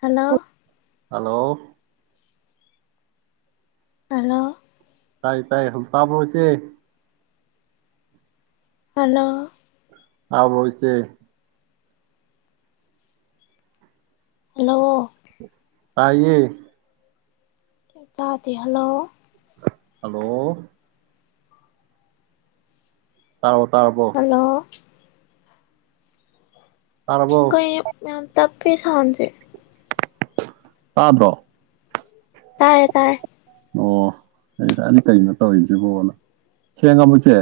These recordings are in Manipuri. ꯍꯂꯣ ꯍꯂꯣ ꯍꯜꯂꯣ ꯇꯥꯏ ꯇꯥꯏ ꯍ ꯇꯥꯕꯔꯣ ꯏꯆꯦ ꯍꯂꯣ ꯇꯥꯕꯥꯔꯣ ꯏꯆꯦ ꯍꯜꯂꯣ ꯇꯥꯏꯌꯦ ꯇꯥꯗꯦ ꯍꯜꯂꯣ ꯍꯜꯂꯣ ꯇꯥꯕꯔꯣ ꯇꯥꯔꯕꯣ ꯍꯜꯂꯣ ꯇꯥꯔꯕꯣ ꯀꯩꯅꯣ ꯌꯥꯝ ꯇꯞꯄꯤ ꯁꯥꯑꯣꯟ ꯁꯦ ꯇꯥꯗꯔꯣ ꯇꯥꯔꯦ ꯇꯥꯔꯦ ꯑꯣ ꯑꯩ ꯑꯅꯤ ꯀꯩꯅꯣ ꯇꯧꯔꯤꯁꯤꯕꯣꯅ ꯁꯦꯡꯉꯕꯣ ꯏꯆꯦ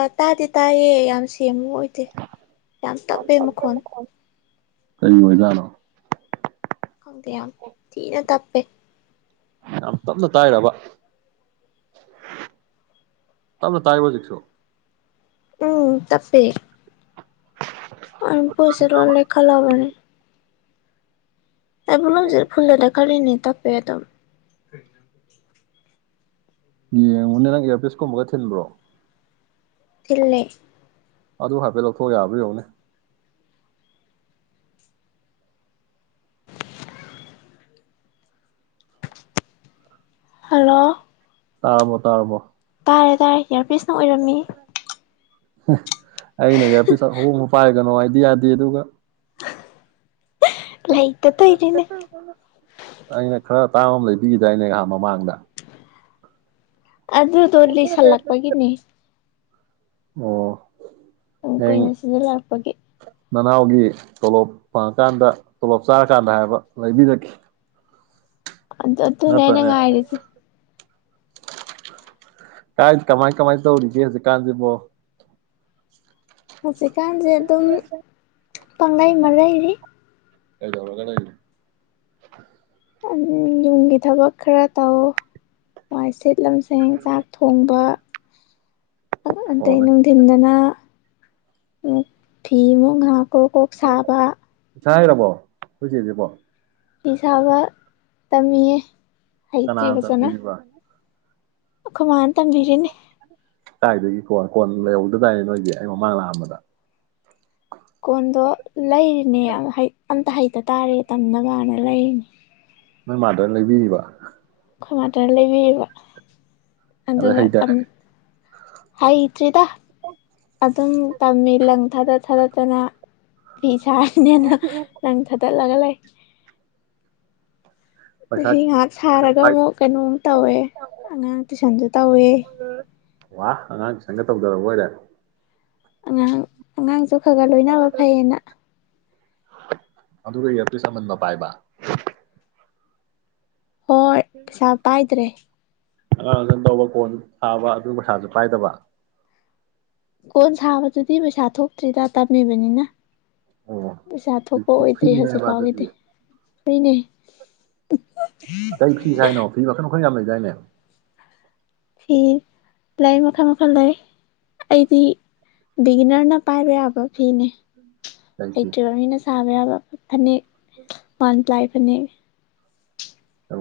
ꯑ ꯇꯥꯗꯤ ꯇꯥꯏꯌꯦ ꯌꯥꯝ ꯁꯦ ꯑꯣꯏꯗꯦ ꯌꯥꯝ ꯇꯞꯄꯦ ꯃꯈꯣꯟ ꯀꯔꯤ ꯑꯣꯏꯖꯥꯇꯅꯣ ꯈꯪꯗ ꯌꯥꯝ ꯊꯤꯅ ꯇ ꯄꯦ ꯌꯥꯝ ꯇꯞꯅ ꯇꯥꯏꯔꯕ ꯇꯞꯅ ꯇꯥꯏꯌꯦꯕ ꯍꯧꯖꯤꯛꯁꯨ ꯎꯝ ꯇꯄꯦꯥ ꯑ ꯄꯩꯁꯥ ꯂꯣꯌ ꯂꯩꯈꯠꯂꯕꯅꯤ [inaudible] ꯑꯩ ꯕꯣꯂꯨꯃꯁꯦ ꯐꯨꯜꯗ ꯂꯩꯈꯠꯂꯤꯅꯤ ꯇꯥꯞ ꯄꯦꯗꯝ ꯌꯦꯡꯉꯨꯅꯦ ꯅꯪ ꯑꯦꯌꯥꯔꯄꯤꯁꯀꯨꯝꯕꯒ ꯊꯤꯟꯕ꯭ꯔꯣ ꯊꯤꯜꯂꯦ ꯑꯗꯨ ꯍꯥꯏꯐꯦꯠ ꯂꯧꯊꯣꯛꯑ ꯌꯥꯕ꯭ꯔ ꯌꯦꯡꯉꯨꯅꯦ ꯍꯜꯂꯣ ꯇꯥꯔꯕꯣ ꯇꯥꯔꯕꯣ ꯇꯥꯔꯦ ꯇꯥꯔꯦ ꯏꯌꯔ ꯄꯤꯁꯅ ꯑꯣꯏꯔꯝꯃꯤꯍꯦ ꯍ ꯑꯩꯅ ꯏꯌꯔ ꯄꯤꯁ ꯑꯍꯣꯡꯕ ꯄꯥꯏ ꯒꯅꯣ ꯍꯥꯏꯗꯤ ꯌꯥꯗꯦ ꯑꯗꯨꯒ ꯂꯩꯩꯇ ꯇꯧꯏꯅꯦꯅꯦ ꯇꯥꯡꯕ ꯑꯃ ꯂꯩꯕꯤꯒꯤꯗꯏꯅꯦ ꯉꯍꯥꯟ ꯃꯃꯥꯡꯗ ꯑꯗꯨꯗꯣ ꯂꯤꯁꯤꯜꯂꯛꯄꯒꯤꯅꯦ ꯑꯣ ꯎꯝ ꯍꯌꯦꯡ ꯀꯨꯏꯅ ꯁꯤꯖꯤꯟꯅꯔꯛꯄꯒꯤ ꯅꯅꯥꯎꯒꯤ ꯇꯣꯂꯣꯞ ꯐꯪꯉꯀꯥꯟꯗ ꯇꯣꯂꯣꯞ ꯆꯥꯔꯀꯥꯟꯗ ꯍꯥꯏꯕ ꯂꯩꯕꯤꯔꯈꯤ ꯑꯗꯨ ꯑꯗꯨꯅꯦ ꯑꯩꯅ ꯉꯥꯏꯔꯤꯁꯦ ꯀꯥꯏ ꯀꯃꯥꯏ ꯀꯃꯥꯏ ꯇꯧꯔꯤꯒꯦ ꯍꯧꯖꯤꯛꯀꯥꯟꯁꯤꯕꯣ ꯍꯧꯖꯤꯛ ꯀꯥꯟꯁꯤ ꯑꯗꯨꯝ ꯄꯪꯂꯩ ꯃꯔꯩꯔꯤ ꯀꯩꯗꯧꯔꯒ ꯂꯩꯔꯤꯅꯣ [unintelligible] ꯌꯨꯝꯒꯤ ꯊꯕꯛ ꯈꯔ ꯇꯧ ꯋꯥꯏ ꯁꯤꯠ ꯂꯝꯁꯦꯡ ꯆꯥꯛ ꯊꯣꯡꯕ [unintelligible] ꯑꯣ ꯑꯇꯩ ꯅꯪ ꯅꯨꯡꯊꯤꯟꯗꯅ ꯨ [unintelligible] ꯐꯤꯃꯨꯛ ꯉꯥꯛ ꯀꯣꯛ ꯀꯣꯛ ꯁꯥꯕ ꯁꯥꯏꯔꯕꯣ ꯑꯩꯈꯣꯏ ꯆꯦꯁꯤꯕꯣꯥ ꯐꯤ ꯁꯥꯥꯕ ꯇꯝꯃꯤꯌꯦ ꯀꯅꯥꯅ ꯇꯝꯕꯤꯔꯤꯕ ꯑꯈꯣꯏ ꯃꯥꯅ ꯇꯝꯕꯤꯔꯤꯅꯤ ꯀꯗꯥꯏꯗꯒꯤ ꯀꯣꯟ ꯀꯣꯟ ꯂꯩꯍꯧꯗꯗꯥꯏꯅꯦ ꯅꯣꯏꯒꯤ ꯑꯩ ꯃꯃꯥꯡ ꯂꯥꯛꯑꯝꯕꯗ ꯀꯣꯟꯗꯣ ꯂꯩꯔꯤꯅꯦ ꯑꯪ ꯍꯩ ꯑꯝꯇ ꯍꯩꯇ ꯇꯥꯔꯦ ꯇꯝꯅꯕꯅ ꯂꯩꯔꯤꯅꯤ ꯅꯣꯏ ꯃꯥꯗꯔꯅ ꯂꯩꯕꯤꯔꯤꯕ ꯈꯣꯏ ꯃꯥꯗꯔꯅ ꯂꯩꯕꯤꯔꯤꯕ ꯑꯗꯩ ꯑꯗꯨꯒ ꯍꯩꯊꯔꯦ ꯇꯝꯃꯤ ꯍꯩꯇ꯭ꯔꯤꯗ ꯑꯗꯨꯝ ꯇꯝꯃꯤ ꯂꯪ ꯊꯥꯗꯠ ꯊꯥꯗꯠꯇꯅ ꯐꯤ ꯁꯥꯔꯤꯅꯦꯅ ꯂꯪ ꯊꯠ ꯭ ꯇꯠꯂꯒ ꯂꯩ ꯄꯩꯁꯥ ꯆꯍꯤ ꯉꯥꯏꯍꯥꯛ ꯁꯥꯔꯒ ꯄꯩꯁꯥ ꯑꯃꯨꯛ ꯀꯩꯅꯣꯝ ꯇꯧꯋꯦ ꯑꯉꯥꯡ ꯇꯨꯏꯁꯟꯁꯖꯨ ꯇꯧꯋꯦ ꯋꯥ ꯑꯉꯥꯡ ꯇꯨꯏꯁꯟꯒ ꯇꯧꯗꯔꯕ ꯑꯣꯏꯔꯦ ꯑꯉꯥꯡ ꯑꯉꯥꯡꯖꯨ ꯈꯔꯒ ꯂꯣꯏꯅꯕ ꯐꯩꯌꯦꯅ ꯑꯗꯨꯒ ꯏꯌꯥꯔꯄꯤꯁ ꯑꯃꯟꯕ ꯄꯥꯏꯕ ꯍꯣꯏ ꯄꯩꯁꯥ ꯄꯥꯏꯗ꯭ꯔꯦ ꯑꯉꯥꯡ ꯁꯟꯖꯨ ꯇꯧꯕ ꯀꯣꯟꯖꯨ ꯁꯥꯕ ꯑꯗꯨꯒ ꯄꯩꯁꯥꯖꯨ ꯄꯥꯏꯗꯕ ꯀꯣꯟ ꯁꯥꯕꯗꯨꯗꯤ ꯄꯩꯁꯥ ꯊꯣꯛꯇ꯭ꯔꯤꯗ ꯇꯝꯃꯤꯕꯅꯤꯅ ꯑꯣ ꯄꯩꯁꯥ ꯊꯣꯛꯄ ꯍꯧꯖꯤꯛꯇꯤ ꯑꯣꯏꯗ꯭ꯔꯤ ꯐ꯭ꯔꯤꯅꯦꯕ ꯑꯗꯨꯗꯤ ꯍꯧꯖꯤꯛꯄꯥꯎꯒꯤꯗꯤ ꯃꯅꯦ ꯀꯩ ꯐꯤ ꯁꯥꯏꯅꯣ ꯐꯤ ꯃꯈꯜ ꯃꯈꯜ ꯌꯥꯝ ꯂꯩꯗꯥꯏꯅꯦ ꯐꯤ ꯂꯩ ꯃꯈꯜ ꯃꯈꯜ ꯂꯩ ꯑꯩꯗꯤ ꯕꯤꯒꯤꯅꯔꯅ ꯄꯥꯏꯕ ꯌꯥꯕ ꯐꯤꯅꯦ ꯀꯩ ꯍꯩꯇꯔ꯭ꯤꯕ ꯃꯤꯅ ꯁꯥꯕ ꯌꯥꯕ ꯐꯅꯦꯛ ꯎꯝ ꯂꯥꯏ ꯐꯅꯦꯛ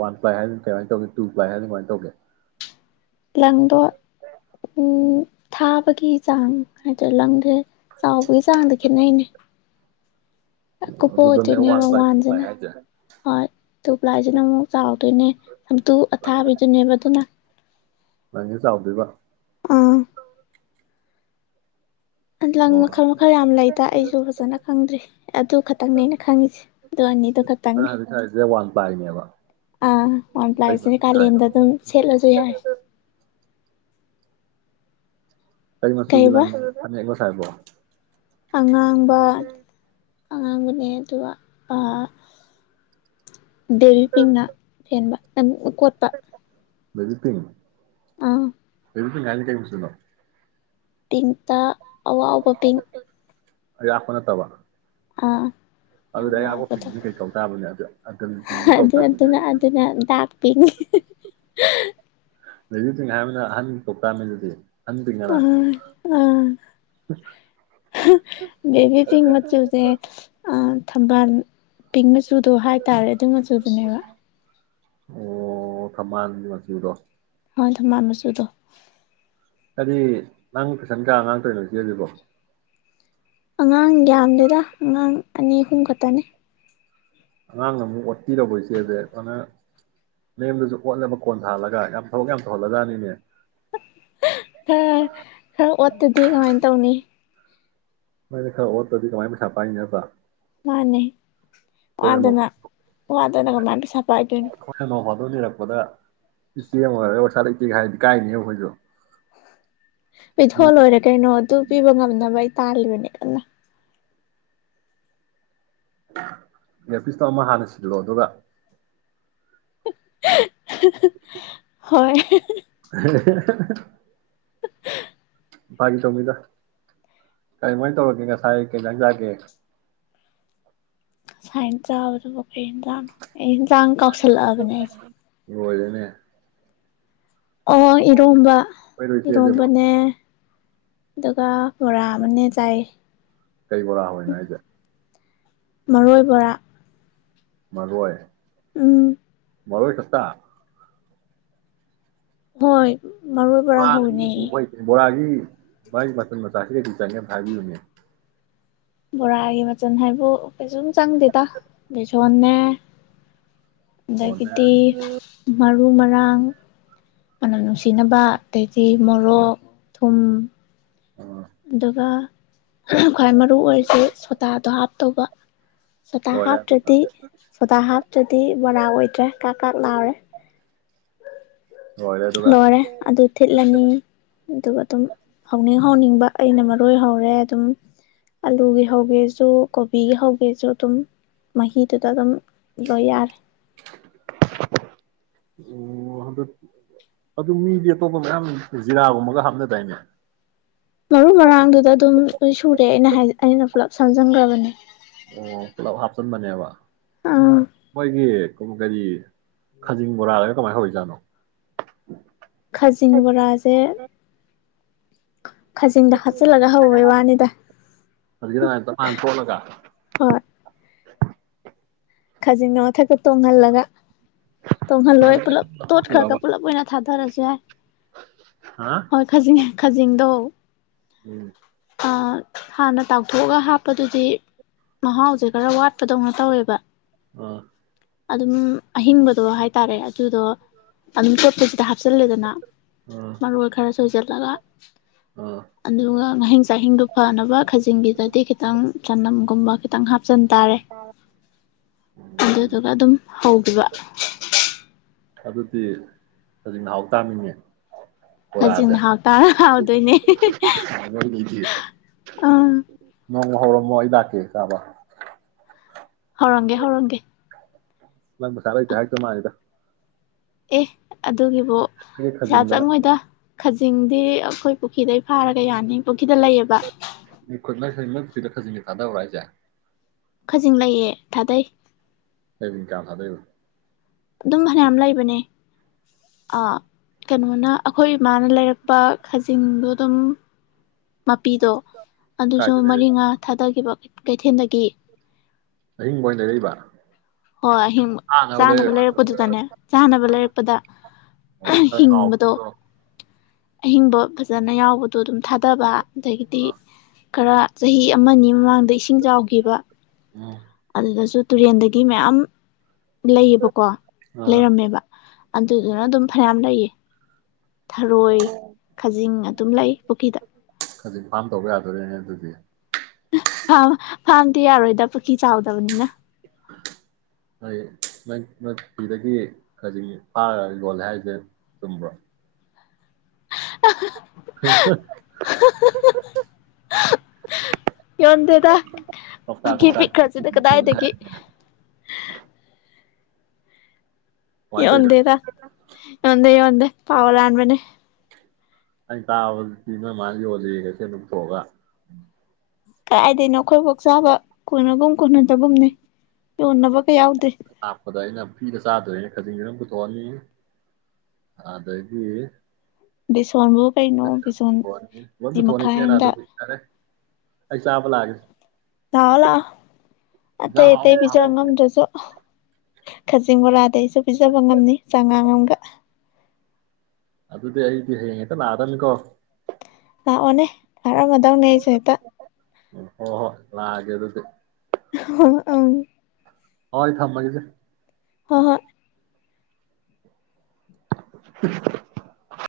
ꯋꯥꯟ ꯄ꯭ꯂꯥꯏ ꯍꯥꯏꯗꯨꯅ ꯀꯃꯥꯏꯅ ꯇꯧꯒꯦ ꯇꯨ ꯄ꯭ꯂꯥꯏ ꯍꯥꯏꯗꯨꯅ ꯀꯃꯥꯏꯅ ꯇꯧꯒꯦ ꯂꯪꯗꯣ [inaudible] ꯎ ꯊꯥꯕꯒꯤ ꯆꯥꯡ ꯍꯥꯏꯇꯥꯔꯦ ꯂꯪꯗꯨꯑ ꯆꯥꯎꯕꯒꯤ ꯆꯥꯡꯗ ꯈꯦꯠꯅꯩꯅꯦ ꯀꯨꯞꯄ ꯑꯗꯨꯗꯅꯦ ꯋꯥꯟ ꯑꯣꯏꯗꯣꯏꯅꯦꯕ ꯄ꯭ꯂꯥꯏ ꯇꯨ ꯄ꯭ꯂꯥꯏ ꯋꯥꯟꯖꯤꯅ ꯍꯥꯏꯁꯦ ꯍꯣꯏ ꯇꯨ ꯄ꯭ꯂꯥꯏꯖꯤꯅ ꯑꯃꯨꯛ ꯆꯥꯎꯗꯣꯏꯅꯦ ꯁꯥꯝꯇꯨ ꯑꯊꯥꯕꯤꯗꯨꯅꯦꯕ ꯑꯗꯨꯅ ꯅꯥ ꯆꯥꯎꯗꯣꯏꯕ ꯑꯥ ꯂꯪ ꯑꯣ ꯃꯈꯜ ꯃꯈꯜ ꯌꯥꯝ ꯂꯩꯗ ꯑꯩꯖꯨ ꯐꯖꯅ ꯈꯪꯗ꯭ꯔꯤ꯫ ꯑꯗꯨ ꯈꯇꯪꯅꯦ ꯑꯩꯅ ꯈꯪꯉꯤꯖꯦ ꯑꯗꯨ ꯑꯅꯤꯗꯨ ꯅꯪ ꯈꯛꯇꯪꯅꯦ꯫ ꯍꯧꯖꯤꯛ ꯁꯥꯏꯁꯦ ꯋꯥꯟ ꯄ꯭ꯂꯥꯏꯅꯦꯕ ꯑꯥ ꯋꯥꯟ ꯀꯩ ꯄ꯭ꯂꯥꯏꯖꯤꯅ ꯃꯆꯨ ꯁꯥꯏꯅꯣ ꯀꯥꯂꯦꯟꯗ ꯑꯗꯨꯝ ꯁꯦꯠꯂꯖꯨ ꯌꯥꯔꯦ ꯀꯔꯤ ꯃꯆꯨꯒꯤ ꯀꯩꯕ ꯂꯪ ꯐꯅꯦꯛꯂꯣ ꯁꯥꯏ ꯈꯥꯏꯕꯣ ꯑꯉꯥꯡꯕ ꯑꯉꯥꯡꯕꯅꯦ ꯑꯗꯨꯒ ꯄꯥ ꯕꯦꯕꯤ ꯄꯤꯡꯅ ꯐꯦꯟꯕ ꯨꯎꯪ ꯀꯣꯠꯄ ꯕꯦꯕꯤ ꯄꯤꯡ ꯑꯥ ꯕꯦꯕꯤ ꯄꯤꯡ ꯍꯥꯏꯖꯦ ꯀꯩ ꯝꯆꯨꯅꯣ ꯄꯤꯡ ꯇ ꯑꯋꯥꯎꯕ ꯄꯤꯡ ꯑꯌꯥꯛꯄ ꯅꯇꯕ ꯑꯥ ꯌꯥꯝ ꯋꯥꯎꯕꯗꯣ ꯀꯩ ꯀꯧ ꯇꯥꯕꯅꯦ ꯑꯗꯨ ꯑꯇꯜ ꯍꯥ ꯄꯤꯡ ꯀꯧ ꯑꯗꯨꯅ ꯑꯗꯨꯅ ꯇꯥꯕꯅꯦ ꯑꯗꯨꯅ ꯗꯥꯛꯄꯤꯅꯤ ꯂꯩ ꯑ ꯑ ꯕꯦꯕꯤꯁꯤꯡ ꯃꯆꯨꯁꯦ ꯑ ꯊꯝꯕꯥꯟ ꯄꯤꯡ ꯃꯆꯨꯗꯣ ꯍꯥꯏꯇꯥꯔꯦ ꯑꯗꯨ ꯃꯆꯨꯗꯨꯅꯦꯕ ꯑꯣ ꯊꯝꯕꯥꯟ ꯃꯆꯨꯗꯣ ꯍꯣꯏ ꯊꯝꯕꯥꯟ ꯃꯆꯨꯗꯣ ꯀꯔꯤ ꯅꯪ ꯇꯨꯢꯁꯟ ꯀꯥꯌꯥ ꯉꯥꯡ ꯇꯧꯏꯅꯣ ꯖꯤꯖꯤꯕꯣ ꯑꯉꯥꯡ ꯌꯥꯝꯗꯦꯗ ꯑꯉꯥꯡ ꯑꯅꯤ ꯑꯍꯨꯝ ꯈꯛꯇꯅꯤ ꯑꯉꯥꯡꯅ ꯑꯃꯨꯛ ꯑꯣꯠꯄꯤꯔꯧꯕ ꯏꯆꯦꯁꯦ ꯑꯗꯨꯅ ꯅꯦꯝꯗꯁꯨ ꯑꯣꯠꯂꯕ ꯀꯣꯟꯊꯥꯍꯜꯂꯒ ꯌꯥꯝ ꯊꯕꯛ ꯌꯥꯝ ꯇꯧꯍꯜꯂꯖꯥꯠꯅꯤꯅꯦ ꯈꯔ ꯈꯔ ꯑꯣꯠꯇꯗꯤ ꯀꯃꯥꯏ ꯇꯧꯅꯤ ꯁꯨꯃꯥꯢꯅ ꯈꯔ ꯑꯣꯠꯇꯗꯤ ꯀꯃꯥꯏꯅ ꯄꯩꯁꯥ ꯄꯥꯏꯅꯤ ꯅꯇ꯭ꯔ ꯃꯥꯅꯦ ꯋꯥꯗꯅ ꯋꯥꯗꯅ ꯀꯃꯥꯏꯅ ꯄꯩꯁꯥ ꯄꯥꯏꯗꯣꯏꯅꯣ [unintelligible] ꯔꯛꯄꯗ ꯏꯆꯦꯃ ꯑꯣꯏꯔ [unintelligible] ꯂꯩꯇꯦꯒ ꯍꯥꯢꯔꯗꯤ ꯏꯀꯥꯢꯅꯦꯕ ꯑꯩꯈꯣꯢꯖꯨ ꯄꯤꯊꯣꯑ ꯂꯣꯏꯔꯦ ꯀꯩꯅꯣ ꯑꯗꯨꯨ ꯄꯤꯕ ꯉꯝꯅꯕ ꯢ ꯇꯥꯜꯂꯤꯕꯅꯤ ꯀꯟꯅ ꯑꯦꯔꯄꯤꯁꯇꯣ ꯑꯃ ꯍꯥꯟꯅ ꯁꯤꯜꯂꯣ ꯑꯗꯨꯒ ꯍꯍ ꯍꯍ ꯍꯣꯏ ꯍꯍ ꯍꯍꯍꯍꯍ ꯍ ꯍ ꯐꯥꯒꯤ ꯇꯧꯅꯤꯗ ꯀꯔꯤꯃꯥꯏꯅ ꯇꯧꯔꯒꯦ ꯉꯁꯥꯏ ꯀꯩꯖꯥꯡ ꯆꯥꯒꯦ ꯁꯥꯏ ꯆꯥꯕꯗꯨꯕꯨ ꯑꯩ ꯌꯦꯟꯁꯥꯡ ꯑꯩ ꯌꯦꯟꯁꯥꯡ ꯀꯥꯎꯁꯜꯂꯛꯑꯕꯅꯦ ꯑꯩꯁꯦ ꯂꯣꯢꯔꯦꯅꯦ ꯑꯣ ꯏꯔꯣꯝꯕ ꯑꯩꯈꯣꯏꯗꯣ ꯏꯆꯦꯁꯤꯕꯣ ꯏꯔꯣꯝꯕꯅꯦ ꯑꯗꯨꯒ ꯕꯣꯔꯥ ꯑꯃꯅꯦ ꯆꯥꯏ ꯀꯩ ꯕꯣꯔꯥ ꯍꯧꯋꯤꯅꯣ ꯍꯥꯢꯖꯦ ꯃꯔꯣꯏꯕꯣꯔꯥ ꯃꯔꯣꯏ ꯎꯝ ꯃꯔꯣꯢ ꯈꯛꯇ ꯍꯣꯏ ꯃꯔꯣꯏ ꯕꯣꯔꯥ ꯍꯧꯋꯤꯅꯦ [unintelligible] ꯕꯣꯔꯥꯖꯤ ꯃꯥꯢ ꯃꯆꯟ ꯃꯆꯥꯛꯁꯦ ꯀꯩꯀꯩ ꯆꯪꯒꯦ ꯑꯝꯇ ꯍꯥꯢꯕꯤꯌꯨꯅꯦ ꯕꯣꯔꯥꯒꯤ ꯃꯆꯜ ꯍꯥꯏꯕꯨ ꯀꯩꯁꯨꯝ ꯆꯪꯗꯦꯗ ꯕꯦꯁꯣꯟꯅꯦ ꯀꯣꯟꯅ ꯑꯗꯒꯤꯗꯤ ꯃꯔꯣ ꯃꯔꯨ ꯃꯔꯥꯡ ꯃꯅꯝ ꯅꯨꯡꯁꯤꯅꯕ ꯑꯗꯩꯗꯤ ꯃꯣꯔꯣꯛ ꯊꯨꯝ ꯑꯣ ꯑꯗꯨꯒ ꯈ꯭ꯋꯥꯏ ꯃꯔꯨ ꯑꯣꯏꯔꯤꯁꯤꯦ ꯁꯣꯗꯥꯗꯣ ꯍꯥꯞ ꯇꯧꯕ ꯁꯣꯗꯥ ꯂꯣꯏꯔꯦ ꯑꯗꯨꯒ ꯍꯥꯞꯇ꯭ꯔꯗꯤ ꯁꯣꯗꯥ ꯍꯥꯞꯇ꯭ꯔꯗꯤ ꯕꯣꯔꯥ ꯑꯣꯏꯗ꯭ꯔꯦ ꯀꯥꯛ - ꯀꯥꯛ ꯂꯥꯎꯔꯦ ꯂꯣꯏꯔꯦ ꯑꯗꯨꯒ ꯂꯣꯏꯔꯦ ꯑꯗꯨ ꯊꯤꯠꯂꯅꯤ ꯑꯗꯨꯒ ꯑꯗꯨꯝ ꯍꯧꯅꯤꯡ ꯍꯧꯅꯤꯡꯕ ꯑꯩꯅ ꯃꯔꯣꯏ ꯍꯧꯔꯦ ꯑꯗꯨꯝ ꯑꯂꯨꯒꯤ ꯍꯧꯒꯦꯁꯨ ꯀꯣꯕꯤꯒꯤ ꯍꯧꯒꯦꯁꯨ ꯑꯗꯨꯝ ꯃꯍꯤꯗꯨꯗ ꯑꯗꯨꯝ ꯂꯣꯏ ꯌꯥꯔꯦ ꯑꯣ ꯑꯗꯨ ꯃꯤꯗꯤ ꯑꯇꯣꯞꯄ ꯃꯌꯥꯝ ꯖꯤꯔꯥꯒꯨꯝꯕꯒ ꯍꯥꯞꯅꯗꯥꯏꯅꯦ ꯃꯔꯨ ꯃꯔꯥꯡꯗꯨꯗ ꯑꯗꯨꯝ ꯂꯣꯏꯁꯨꯔꯦ ꯑꯩꯅ- ꯑꯩꯅ ꯄꯨꯂꯞ ꯁꯝꯖꯤꯟꯒ꯭ꯔꯕꯅꯦ ꯑꯣ ꯄꯨꯂꯞ ꯍꯥꯞꯆꯟꯕꯅꯦꯕ ꯑꯥ ꯃꯣꯏꯒꯤ ꯀꯩꯔꯤ ꯈꯖꯤꯡ ꯕꯣꯔꯥꯒꯗꯣ ꯀꯃꯥꯏꯅ ꯍꯧꯔꯤꯖꯥꯠꯅꯣ ꯈꯥꯖꯤꯡꯕꯣꯔꯥꯁꯦ ꯈꯖꯤꯡꯗ ꯍꯥꯞꯆꯤꯜꯂꯒ ꯍꯧꯕꯩ ꯋꯥꯅꯤꯗ ꯍꯧꯖꯤꯛꯀꯤ ꯑꯗꯨꯃꯥꯏꯅ ꯇꯞ ꯇꯥꯅ ꯊꯣꯠꯂꯒ ꯍꯣꯏ ꯈꯥꯖꯤꯡꯅ ꯃꯊꯛꯇ ꯇꯣꯡꯍꯜꯂꯒ ꯇꯣꯡꯍꯜꯂꯣꯏ ꯄꯨꯂꯞ ꯇꯣꯠꯈ꯭ꯔꯒ ꯊꯣꯠꯇꯣꯏꯔꯕ ꯄꯨꯂꯞ ꯑꯣꯏꯅ ꯊꯥꯗꯔꯁꯨ ꯌꯥꯏ ꯍꯥ ꯍꯣꯏ ꯈꯖꯤꯡ ꯈꯖꯤꯡꯗꯣ ꯎꯝ ꯑ ꯍꯥꯟꯅ ꯇꯥꯎꯊꯣꯛꯑꯒ ꯍꯥꯞꯄꯗꯨꯗꯤ ꯃꯍꯥꯎꯁꯦ ꯈꯔ ꯋꯥꯠꯄꯗꯧꯅ ꯇꯧꯋꯦꯕ ꯑ ꯑꯗꯨꯝ ꯑꯍꯤꯡꯕꯗꯣ ꯍꯥꯏꯇꯥꯔꯦ ꯑꯗꯨꯗꯣ ꯑꯗꯨꯝ ꯆꯣꯠꯄꯁꯤꯗ ꯍꯥ ꯍꯥꯞꯆꯤꯜꯂꯦꯗꯅ ꯑꯥ ꯃꯔꯣꯏ ꯈꯔ ꯁꯣꯏꯁꯤꯜꯂꯒ ꯑꯥ ꯑꯗꯨꯒ ꯉꯍꯤꯡ ꯆꯥꯍꯤꯡꯗꯣ ꯐꯅꯕ ꯈꯖꯤꯡꯒꯤꯗꯗꯤ ꯈꯤꯇꯪ ꯆꯅꯝ ꯀꯨꯝꯕꯈꯤꯇꯪ ꯍꯥꯞ ꯆꯟ ꯇꯥꯔꯦ ꯎꯝ ꯑꯗꯨꯗꯨꯒ ꯑꯗꯨꯝ ꯍꯧꯒꯤꯕ ꯑꯗꯨꯗꯤ ꯈꯖꯤꯡꯅ ꯍꯥꯎ ꯇꯥꯕꯅꯤꯅꯦ ꯈꯖꯤꯡꯅ ꯍꯥꯎꯇꯥꯔ ꯍꯥꯎꯗꯣꯏꯅꯦ ꯅꯣꯏꯒꯤꯗꯤ ꯑꯪ ꯅꯣꯡꯃ ꯍꯧꯔꯝꯃꯣ ꯑꯩ ꯂꯥꯛꯀꯦ ꯆꯥꯕ ꯍꯧꯔꯝꯒꯦ -ꯍꯧꯔꯝꯒꯦ ꯅꯪ ꯄꯩꯁꯥ ꯂꯩꯇꯦ ꯍꯥꯏꯔꯛꯇꯧ ꯃꯥꯜꯂꯤꯗ ꯑꯦ ꯑꯗꯨꯒꯤꯕꯨ ꯀꯩ ꯄꯩꯁꯥ ꯈꯖꯤꯡ ꯗꯅ ꯆꯪꯉꯣꯏꯗ ꯈꯖꯤꯡꯗꯤ ꯑꯈꯣꯏ ꯄꯨꯈꯤꯗꯩ ꯐꯥꯔꯒ ꯌꯥꯅꯤ ꯄꯨꯈꯤꯗ ꯂꯩꯑꯕ ꯃꯤ ꯈꯨꯠ [unintelligible] ꯅꯣꯏ ꯄꯨꯈꯤꯗ ꯈꯖꯤꯡꯗꯤ ꯊꯥꯗꯕꯔꯣ ꯍꯥꯏꯖꯦ ꯖꯤꯡ ꯂꯩꯌꯦ ꯊꯥꯗꯩ ꯀꯌ꯭ꯥꯝ ꯊꯥꯗꯩꯩꯕ ꯑꯗꯨꯝ ꯐꯅꯌꯥꯝ ꯂꯩꯕꯅꯦ ꯑꯥ ꯀꯦꯅꯣꯅ ꯑꯈꯣꯏ ꯃꯥꯅ ꯂꯩꯔꯛꯄ ꯈꯖꯤꯡꯗꯣ ꯗꯨꯝ ꯃꯄꯤꯗꯣ ꯑꯗꯨꯁꯨ ꯀꯥꯏꯗꯩ ꯂꯩꯔꯛꯏꯕ ꯃꯔꯤꯉꯥ ꯊꯥꯗꯒꯤꯕ ꯀꯩꯊꯦꯟꯗꯒꯤ ꯑꯍꯤꯡꯕ ꯑꯣꯏ ꯂꯩꯔꯛꯏꯕ ꯍꯣ ꯑꯥꯍꯤꯡꯕ ꯆꯥꯅꯕ ꯂꯩꯔꯛꯏꯔ ꯅꯠꯇ꯭ꯔꯒ ꯂꯩꯔꯛꯄꯗꯨꯗꯅꯦ ꯆꯥꯅꯕ ꯂꯩꯔꯛꯄꯗ ꯑꯣ ꯈꯔ ꯍꯤꯡꯕꯗꯣ ꯆꯥꯎꯕꯗꯣ ꯑꯍꯤꯡꯕ ꯐꯖꯅ ꯌꯥꯎꯕꯗꯣ ꯗꯨꯝ ꯊꯥꯗꯕ ꯗꯒꯤꯗꯤ ꯑꯥ ꯈꯔ ꯆꯍꯤ ꯑꯃꯅꯤ ꯃꯃꯥꯡ ꯗ ꯏꯁꯤꯡ ꯆꯥꯎꯒꯤꯕ ꯎꯝ ꯑꯗꯨꯗꯖꯨꯠ ꯇꯨꯔꯦꯟꯗꯩꯩ ꯒꯤ ꯃꯌꯥꯝ ꯂꯩꯑꯕꯀꯣ ꯑꯥ ꯂꯩꯔꯝꯃꯦꯕ ꯑꯗꯨꯗꯨꯅ ꯗꯨꯝ ꯐꯅꯌꯥꯝ ꯂꯩꯌꯦ ꯊꯔꯣꯏ ꯈꯖꯤꯡ ꯑꯗꯨꯝ ꯂꯩ ꯄꯨꯈꯤꯗ ꯑꯗꯨꯏ ꯐꯥꯔꯝ ꯇꯧꯕ ꯌꯥꯗꯣꯔꯤꯅꯦ ꯑꯗꯨꯗꯤ ꯐꯥꯝ ꯐꯥꯝ ꯇꯤ ꯌꯥꯔꯣꯏꯗ ꯄꯨꯈꯤ ꯆꯥꯎꯗꯕꯅꯤꯅ ꯑꯩ ꯅꯪ ꯅꯣꯏ ꯄꯨꯈꯤꯗꯒꯤ ꯈꯖꯤꯡ ꯐꯥꯔ ꯌꯣꯜꯂꯦ ꯍꯥꯏꯖꯦ ꯆꯨꯝꯕ꯭ꯔꯣ [unintelligible] [unintelligible] [unintelligible] ꯌꯣꯟꯗꯦꯗ ꯀꯧꯇꯥ ꯑꯀꯤ ꯀꯧꯇꯥ ꯄꯤꯛꯈ꯭ꯔꯖꯤꯗ ꯌꯣꯜꯂꯦ ꯀꯗꯥꯏꯗꯒꯤ ꯍꯥꯏꯔꯤꯅꯦ ꯀꯃꯥꯏꯅ ꯇꯧꯔꯤꯖꯥꯠꯅꯣ ꯌꯣꯟꯗꯦꯗ ꯌꯣꯟꯗꯦ ꯌꯣꯟꯗꯦ꯫ ꯄꯥꯎ ꯂꯥꯟꯕꯅꯦ ꯑꯩ ꯇꯥꯕꯗꯗꯤ ꯅꯣꯏꯃꯥꯅ ꯌꯣꯜꯂꯦꯌꯦ ꯀꯩꯊꯦꯟꯗ ꯄꯨꯊꯣꯛꯑꯒ ꯀꯗꯩꯅꯣ ꯑꯈꯣꯏꯕꯧ ꯆꯥꯕ ꯀꯣꯟꯅꯒꯨꯝ ꯀꯣꯟꯅꯗꯒꯨꯝꯅꯦ ꯌꯣꯟꯅꯕ ꯒ ꯌꯥꯎꯗꯦ ꯐꯤꯗ ꯆꯥꯗꯣꯔꯦꯅꯦ ꯈꯖꯤꯡꯖꯤ ꯅꯪ ꯄꯨꯊꯣꯛꯑꯅꯤ ꯑꯗꯒꯤ ꯕꯤꯁꯣꯟꯕꯨ ꯂꯣꯏ ꯄꯨꯊꯣꯑꯅꯤ ꯏꯆꯦꯅ ꯑꯝꯗ ꯑꯗꯨꯗꯤ ꯐꯔꯦ ꯑꯩ ꯆꯥꯕ ꯂꯥꯑꯒꯦ ꯂꯥꯑꯣ ꯂꯥꯎ ꯑꯇꯩ ꯑꯇꯩ ꯑꯍꯥꯎꯕ ꯄꯤꯖꯥ ꯍꯥꯞꯄꯝꯃꯣ ꯉꯝꯗꯔ꯭ꯖꯨ ꯈꯖꯤꯡ ꯕꯣꯔꯥꯗꯤ ꯑꯩꯁꯨ ꯄꯤꯖꯕ ꯉꯝꯅꯤ ꯆꯥꯉꯥꯡ ꯑꯃꯒ ꯑꯗꯨꯗꯤ ꯑꯩꯗꯤ ꯍꯌꯦꯡ ꯍꯦꯛꯇ ꯂꯥꯛꯑꯗꯝꯅꯤꯀꯣ ꯂꯥꯛꯑꯣꯅꯦ [unintelligible] ꯃꯗꯧꯅꯤ ꯑꯩꯁꯨ ꯍꯦꯛꯇ ꯍꯣ ꯍꯣ ꯂꯥꯛ ꯑꯒꯦ ꯑꯗꯨꯗꯤ ꯑꯍ ꯍꫭ ꯑꯝ ꯍꫭ ꯑꯩ ꯊꯝꯃꯒꯦꯁꯦ ꯍꫭ ꯍꯣꯏ [inaudible]